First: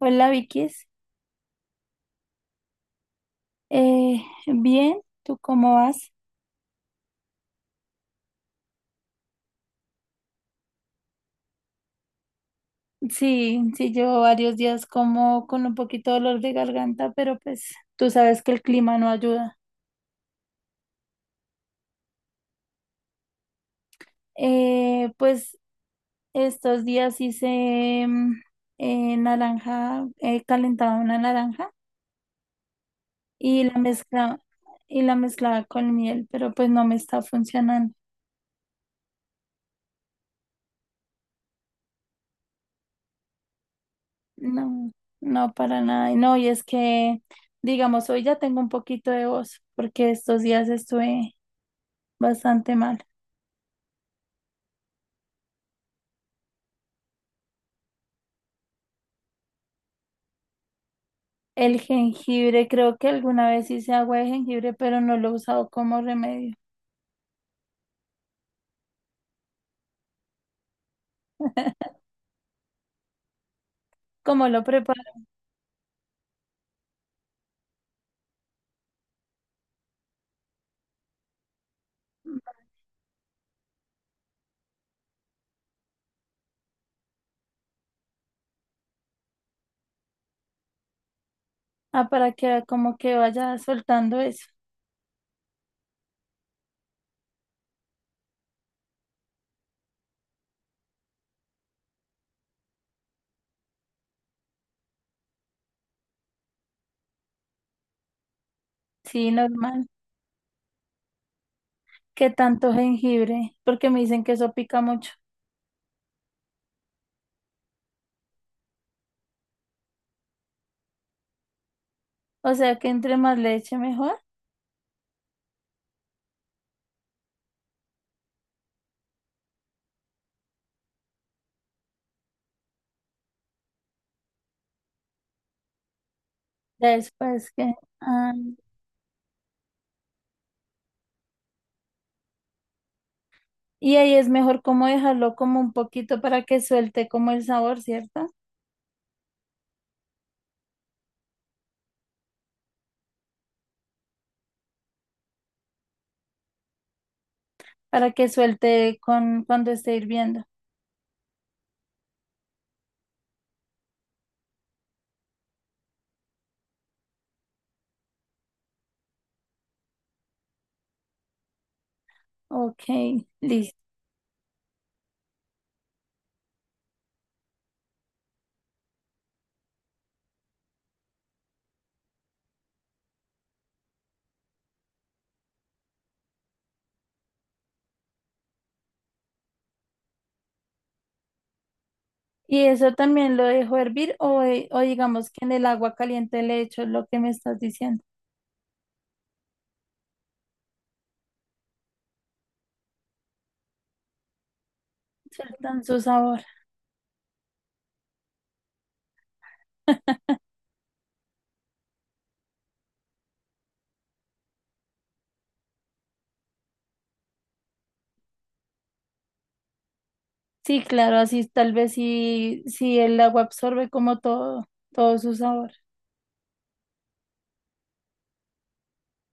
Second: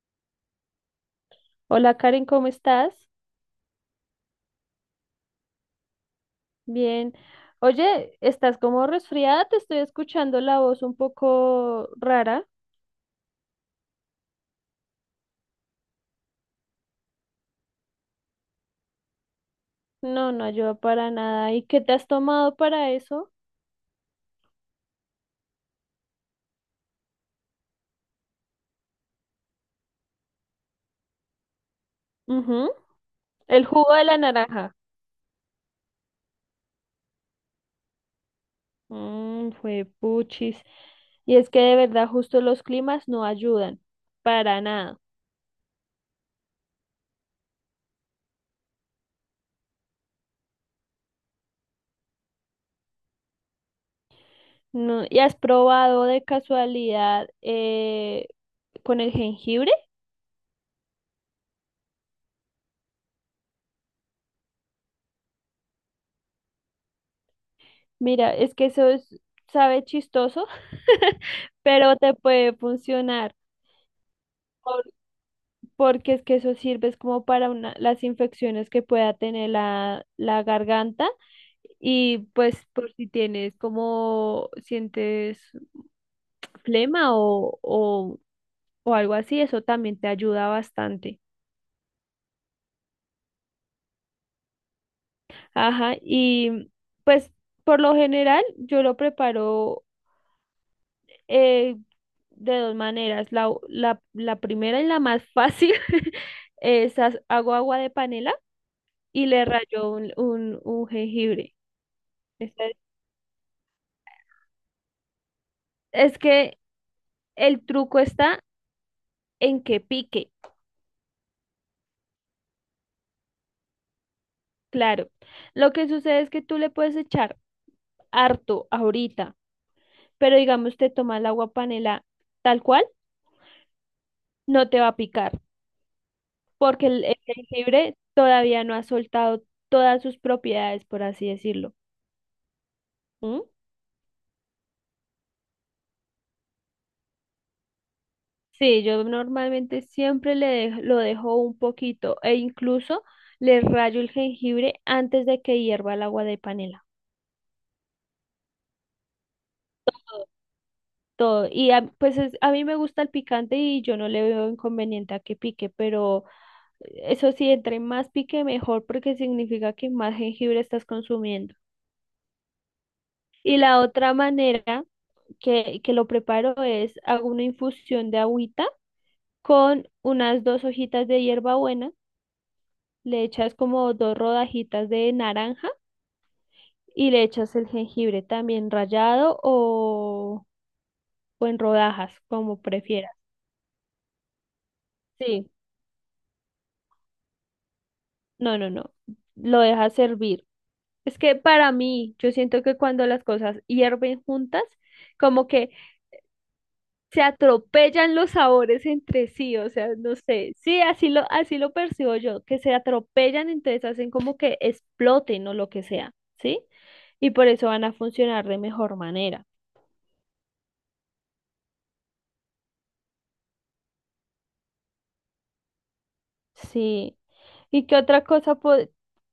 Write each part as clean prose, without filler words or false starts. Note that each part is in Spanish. Hola Vicky, Hola Karen, ¿cómo estás? Bien, ¿tú cómo vas? Bien. Oye, ¿estás como resfriada? Te estoy escuchando la voz un poco rara. Sí, sí, llevo varios días como con un poquito de dolor de garganta, pero pues tú sabes que el clima no ayuda. No, no ayuda para nada. ¿Y qué te has tomado para eso? Pues estos días hice naranja, calentaba una naranja Ujú. y El jugo de la naranja. y la mezclaba con miel, pero pues no me está funcionando. Mmm, fue puchis. Y es que de verdad justo los climas no ayudan para No, nada. no para nada. Y no, y es que, digamos, hoy ya tengo un poquito de voz, porque estos días estuve bastante mal. No, ¿y has probado de casualidad con el jengibre? El jengibre, creo que alguna vez hice agua de jengibre, pero no lo he usado como remedio. Mira, es que sabe chistoso, pero te puede funcionar. ¿Cómo lo por- preparo? porque es que eso sirve es como para una, las infecciones que pueda tener la garganta, y pues por si tienes como sientes flema o algo así, eso también te ayuda bastante. Ah, para que como que vaya soltando eso. Ajá, y pues por lo general yo lo preparo eh, de dos maneras. La primera y la más fácil es hago agua de panela y Sí, le normal. rayo un jengibre. ¿Qué tanto jengibre? Porque me dicen que eso pica mucho. Es que el truco está en que pique, O sea que entre más leche mejor. claro. Lo que sucede es que tú le puedes echar harto ahorita, pero digamos te toma el agua panela tal cual, no te va a picar, porque Ya. el Después que... jengibre ah, todavía no ha soltado todas sus propiedades, por así decirlo. ¿Mm? y ahí es mejor como dejarlo como un poquito para que suelte como el sabor, ¿cierto? Sí, yo normalmente siempre lo dejo un poquito e incluso le rayo el jengibre antes de que hierva el agua de panela. Para que suelte con cuando esté hirviendo. Todo. A mí me gusta el picante y yo no le veo inconveniente a que pique, pero eso sí, entre más pique mejor porque significa que más jengibre estás consumiendo. Ok, Y la listo. otra manera que lo preparo es hago una infusión de agüita con unas dos hojitas de hierbabuena, le echas como dos rodajitas de naranja y le echas el jengibre también rallado o en rodajas, ¿Y como eso prefieras. también lo dejo hervir o digamos que en Sí, el agua caliente le echo lo que me estás diciendo? no, no, no. Lo dejas hervir. Es que para mí, yo siento que cuando las cosas hierven juntas, como que Sueltan su sabor. se atropellan los sabores entre sí, o sea, no sé, sí, así lo percibo yo, que se atropellan, entonces hacen como que exploten o lo que sea, ¿sí? Y por eso van a funcionar de mejor manera, Sí, claro, así tal vez si el agua absorbe como todo, todo su sabor. sí. ¿Y qué otra cosa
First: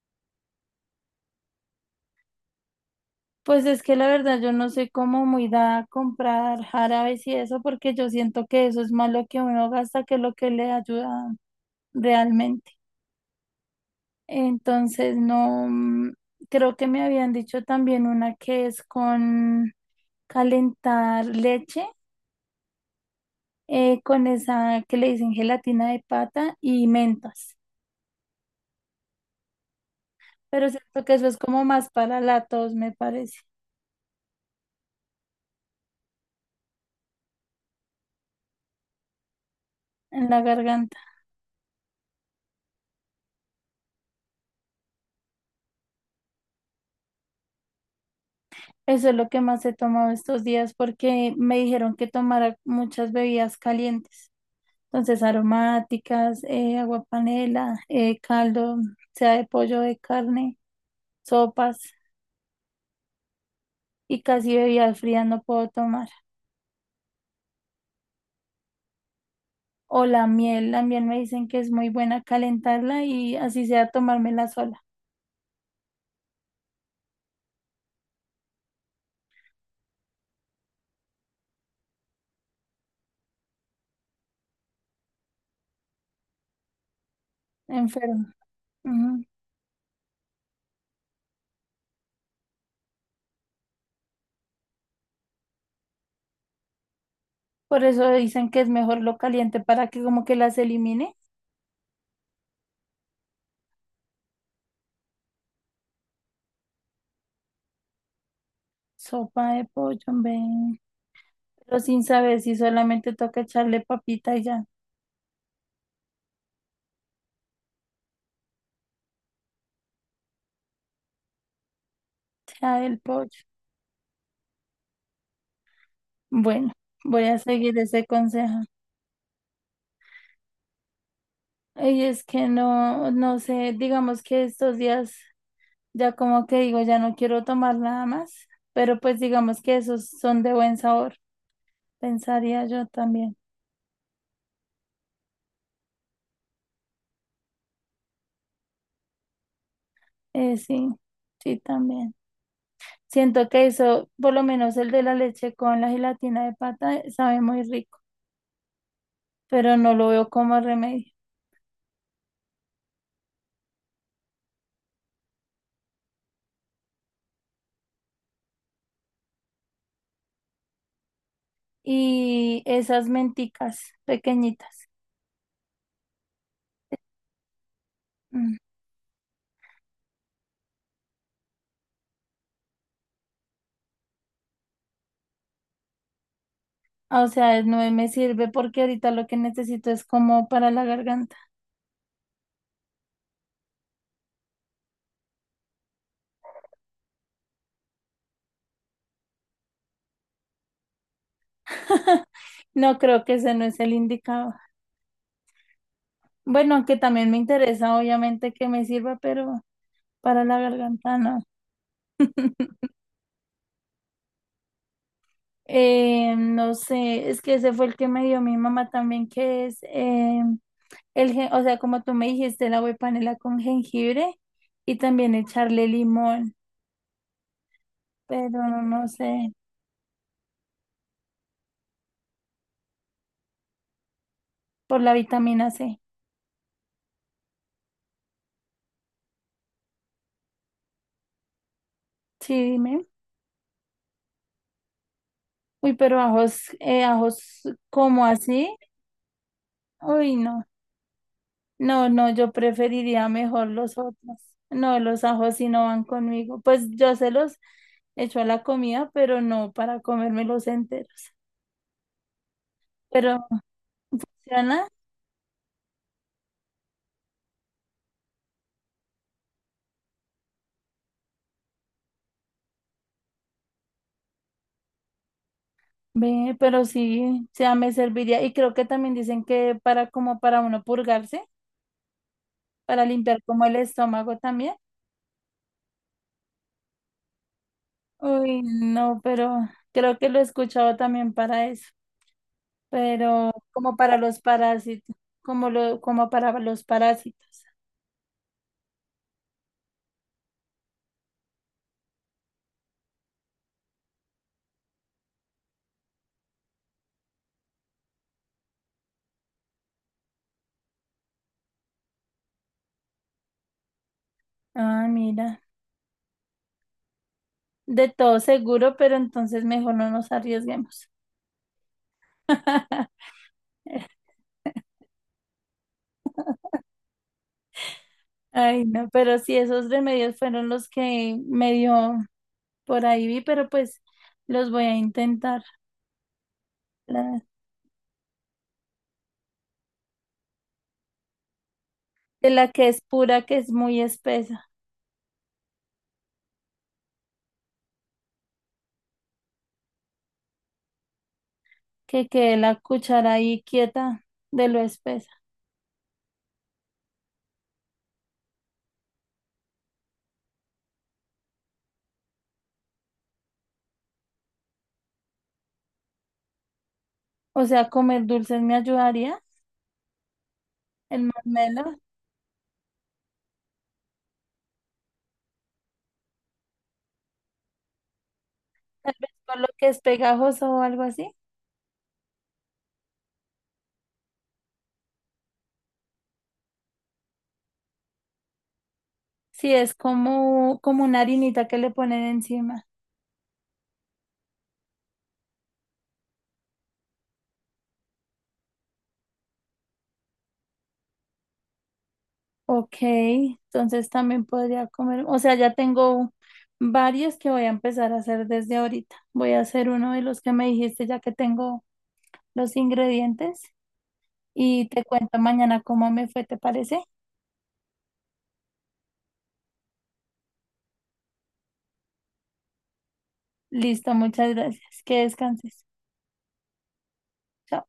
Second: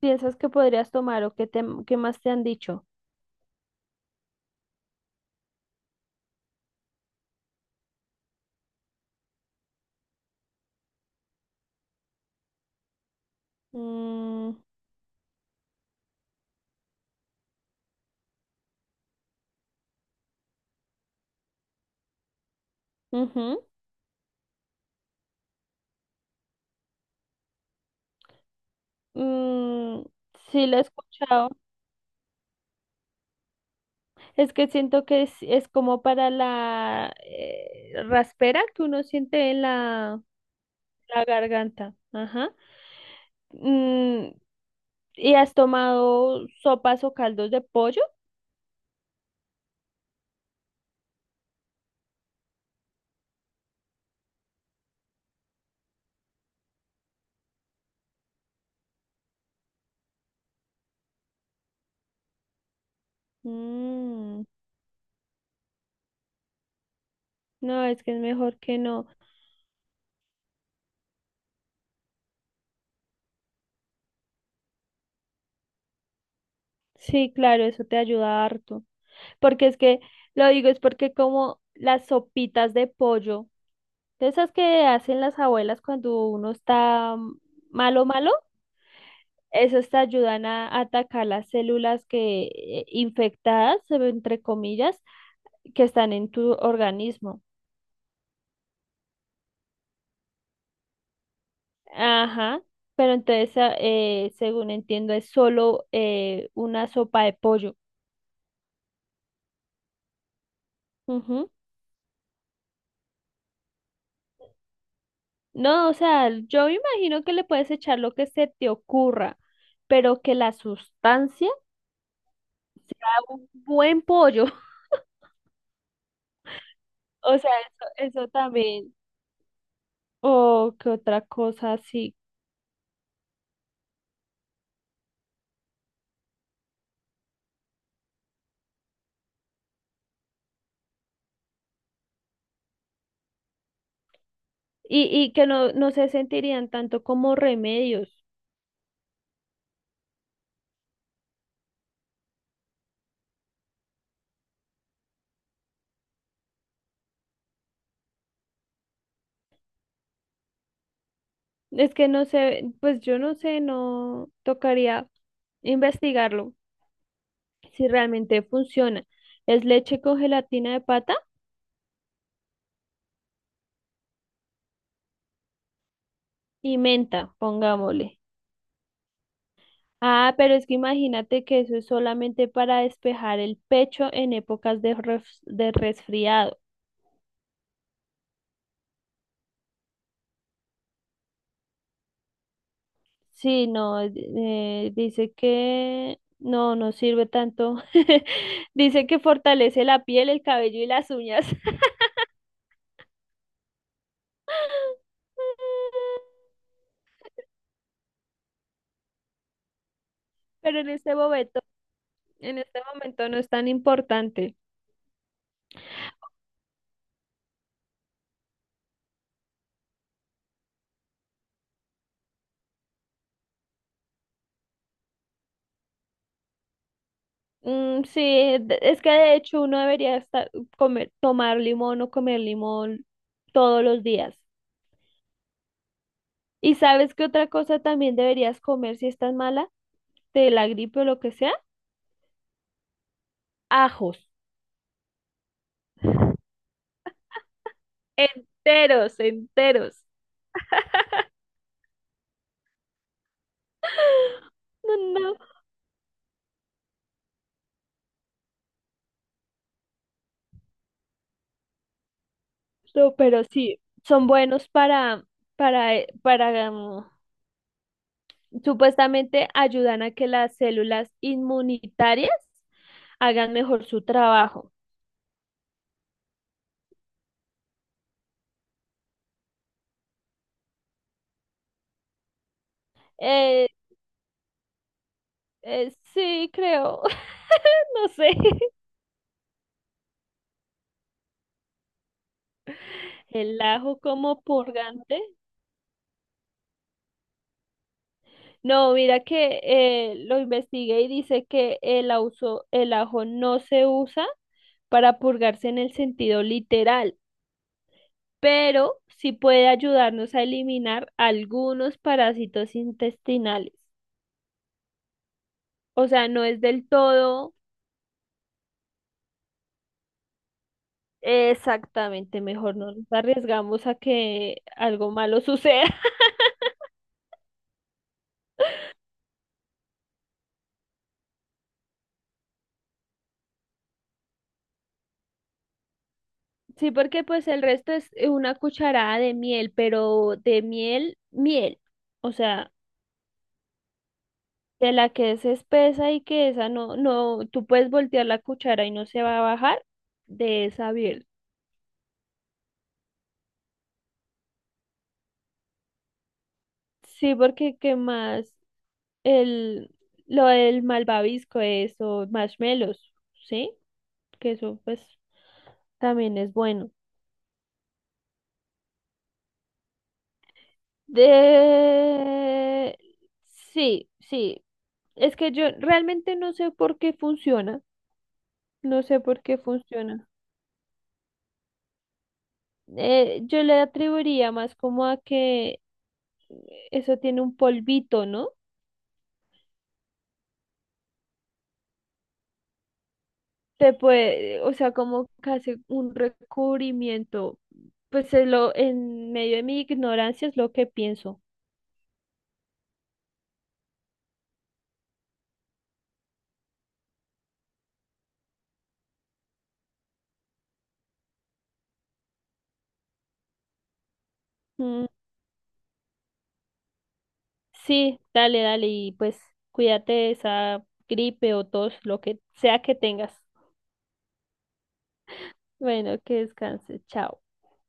piensas que podrías tomar o qué, qué más te han dicho? Pues es que la verdad yo no soy como muy dada a comprar jarabes y eso porque yo siento que eso es más lo que uno gasta que lo que le ayuda realmente. Mm, Entonces no, creo que me habían dicho también una que es con calentar leche ujú, con esa que le dicen gelatina de pata y mentas. mm, sí, Pero lo he siento que eso es escuchado. como más para la tos, me parece, Es que siento que es como para la raspera que uno siente en la, en la garganta. la garganta. Ajá. Mm, ¿y has tomado sopas o caldos de pollo? Eso es lo que más he tomado estos días porque me dijeron que tomara muchas bebidas calientes. Entonces, aromáticas, agua panela, caldo, sea de pollo, de carne, sopas y Mm, casi bebidas frías no puedo tomar. no, es que es mejor que no. O la miel me dicen que es muy buena calentarla y así sea tomármela sola, Sí, claro, eso te ayuda harto. Porque es que, lo digo, es porque como las sopitas de pollo, de esas que hacen las abuelas cuando uno está malo, enfermo. malo. Esas te ayudan a atacar las células que infectadas, entre comillas, que están en tu organismo. Por eso dicen que es mejor lo caliente para que como que las elimine. Ajá, pero entonces, según entiendo, es solo una sopa de pollo. Sopa de pollo, hombre. Ujú. Pero sin saber si solamente toca echarle papita y ya, No, o sea, yo me imagino que le puedes echar lo que se te ocurra, pero que la sustancia, ya el pollo. un buen pollo. Bueno, voy a O sea, seguir ese eso consejo. también. O que otra cosa Y así. es que no, no sé, digamos que estos días ya como que digo, ya no quiero tomar nada más, pero pues digamos que esos son de buen sabor, pensaría yo también. Y que no, se sentirían tanto como remedios. Sí, sí, también. Siento que eso, por lo menos el de la leche con la gelatina de pata, sabe muy rico, pero no lo veo como remedio. Es que no sé, pues yo no sé, no tocaría investigarlo si realmente funciona. Es leche con gelatina de pata Y esas menticas pequeñitas. y menta, pongámosle. Mm. Ah, pero es que imagínate que eso es solamente para despejar el pecho en épocas de resfriado. O sea, no me sirve porque ahorita lo que necesito es como para la garganta. Sí, no, dice que no, sirve tanto. Dice que fortalece la piel, el cabello y las uñas. No creo, que ese no es el indicado. Bueno, aunque también me interesa, obviamente, que me sirva, pero para la Pero en este garganta no. momento En este momento no es tan importante. No sé, es que ese fue el que me dio mi mamá también, que es el, o sea, como tú me dijiste, la agua de panela con jengibre y también echarle limón, Mm, sí, pero no es que de sé, hecho uno debería comer, tomar limón o comer limón todos los días. por la vitamina C. ¿Y sabes qué otra cosa también deberías comer si estás mala? De la gripe o lo que sea. Sí, dime. Ajos. Uy, pero ajos, ajos como así. Enteros, enteros. Uy, no. No, no, yo preferiría mejor los otros. No, No, los no, ajos sí no van conmigo. Pues yo se los echo a la comida, pero no para comérmelos enteros. no, Pero pero sí, son buenos funciona, para, supuestamente ayudan a que las células inmunitarias hagan mejor su trabajo. ve, pero sí, o sea, me serviría. Y creo que también dicen que para como para uno purgarse, para limpiar como Eh, el estómago también. sí, creo, no sé, Uy, no, pero creo que lo he escuchado también para eso, pero el como ajo para los como parásitos, purgante. como lo, como para los parásitos. No, mira que lo investigué y dice que el ajo no se usa para purgarse en el sentido literal, pero sí puede ayudarnos a eliminar algunos parásitos intestinales. Ah, mira, O sea, no es del todo de todo seguro, pero entonces mejor no nos arriesguemos. exactamente, mejor no nos arriesgamos a que algo malo suceda. Ay, no, pero sí, esos remedios fueron los que medio por ahí vi, pero pues los voy a intentar. Sí, porque La, pues el resto es una cucharada de miel, pero de miel, miel. O de la sea, que es pura, que es muy espesa. de la que es espesa y que esa no, no, tú puedes voltear la cuchara y no se va a bajar de esa miel. Que quede la cuchara ahí quieta de lo espesa. Sí, porque qué más el, lo del malvavisco, eso, marshmallows, ¿sí? Que eso pues también es bueno. O sea, comer dulces me ayudaría, el marmelo, De... Sí, sí. Es que yo realmente no sé por qué funciona. No tal sé vez por qué con lo que es funciona. pegajoso o algo así. Yo le atribuiría más como a que eso tiene un polvito, ¿no? Si es como, como una harinita que le ponen encima. O sea, como que hace un recubrimiento. Pues es lo, en medio de mi ignorancia es lo que pienso. Ok, entonces también podría comer, o sea, ya tengo varios que voy a empezar a hacer desde ahorita. Voy a hacer uno de los que me dijiste ya que tengo los ingredientes y te Mm, cuento mañana cómo me fue, ¿te parece? sí, dale, dale, y pues cuídate de esa gripe o tos, lo que sea que tengas. Listo, muchas gracias. Que descanses. Bueno, que descanses, chao. Chao.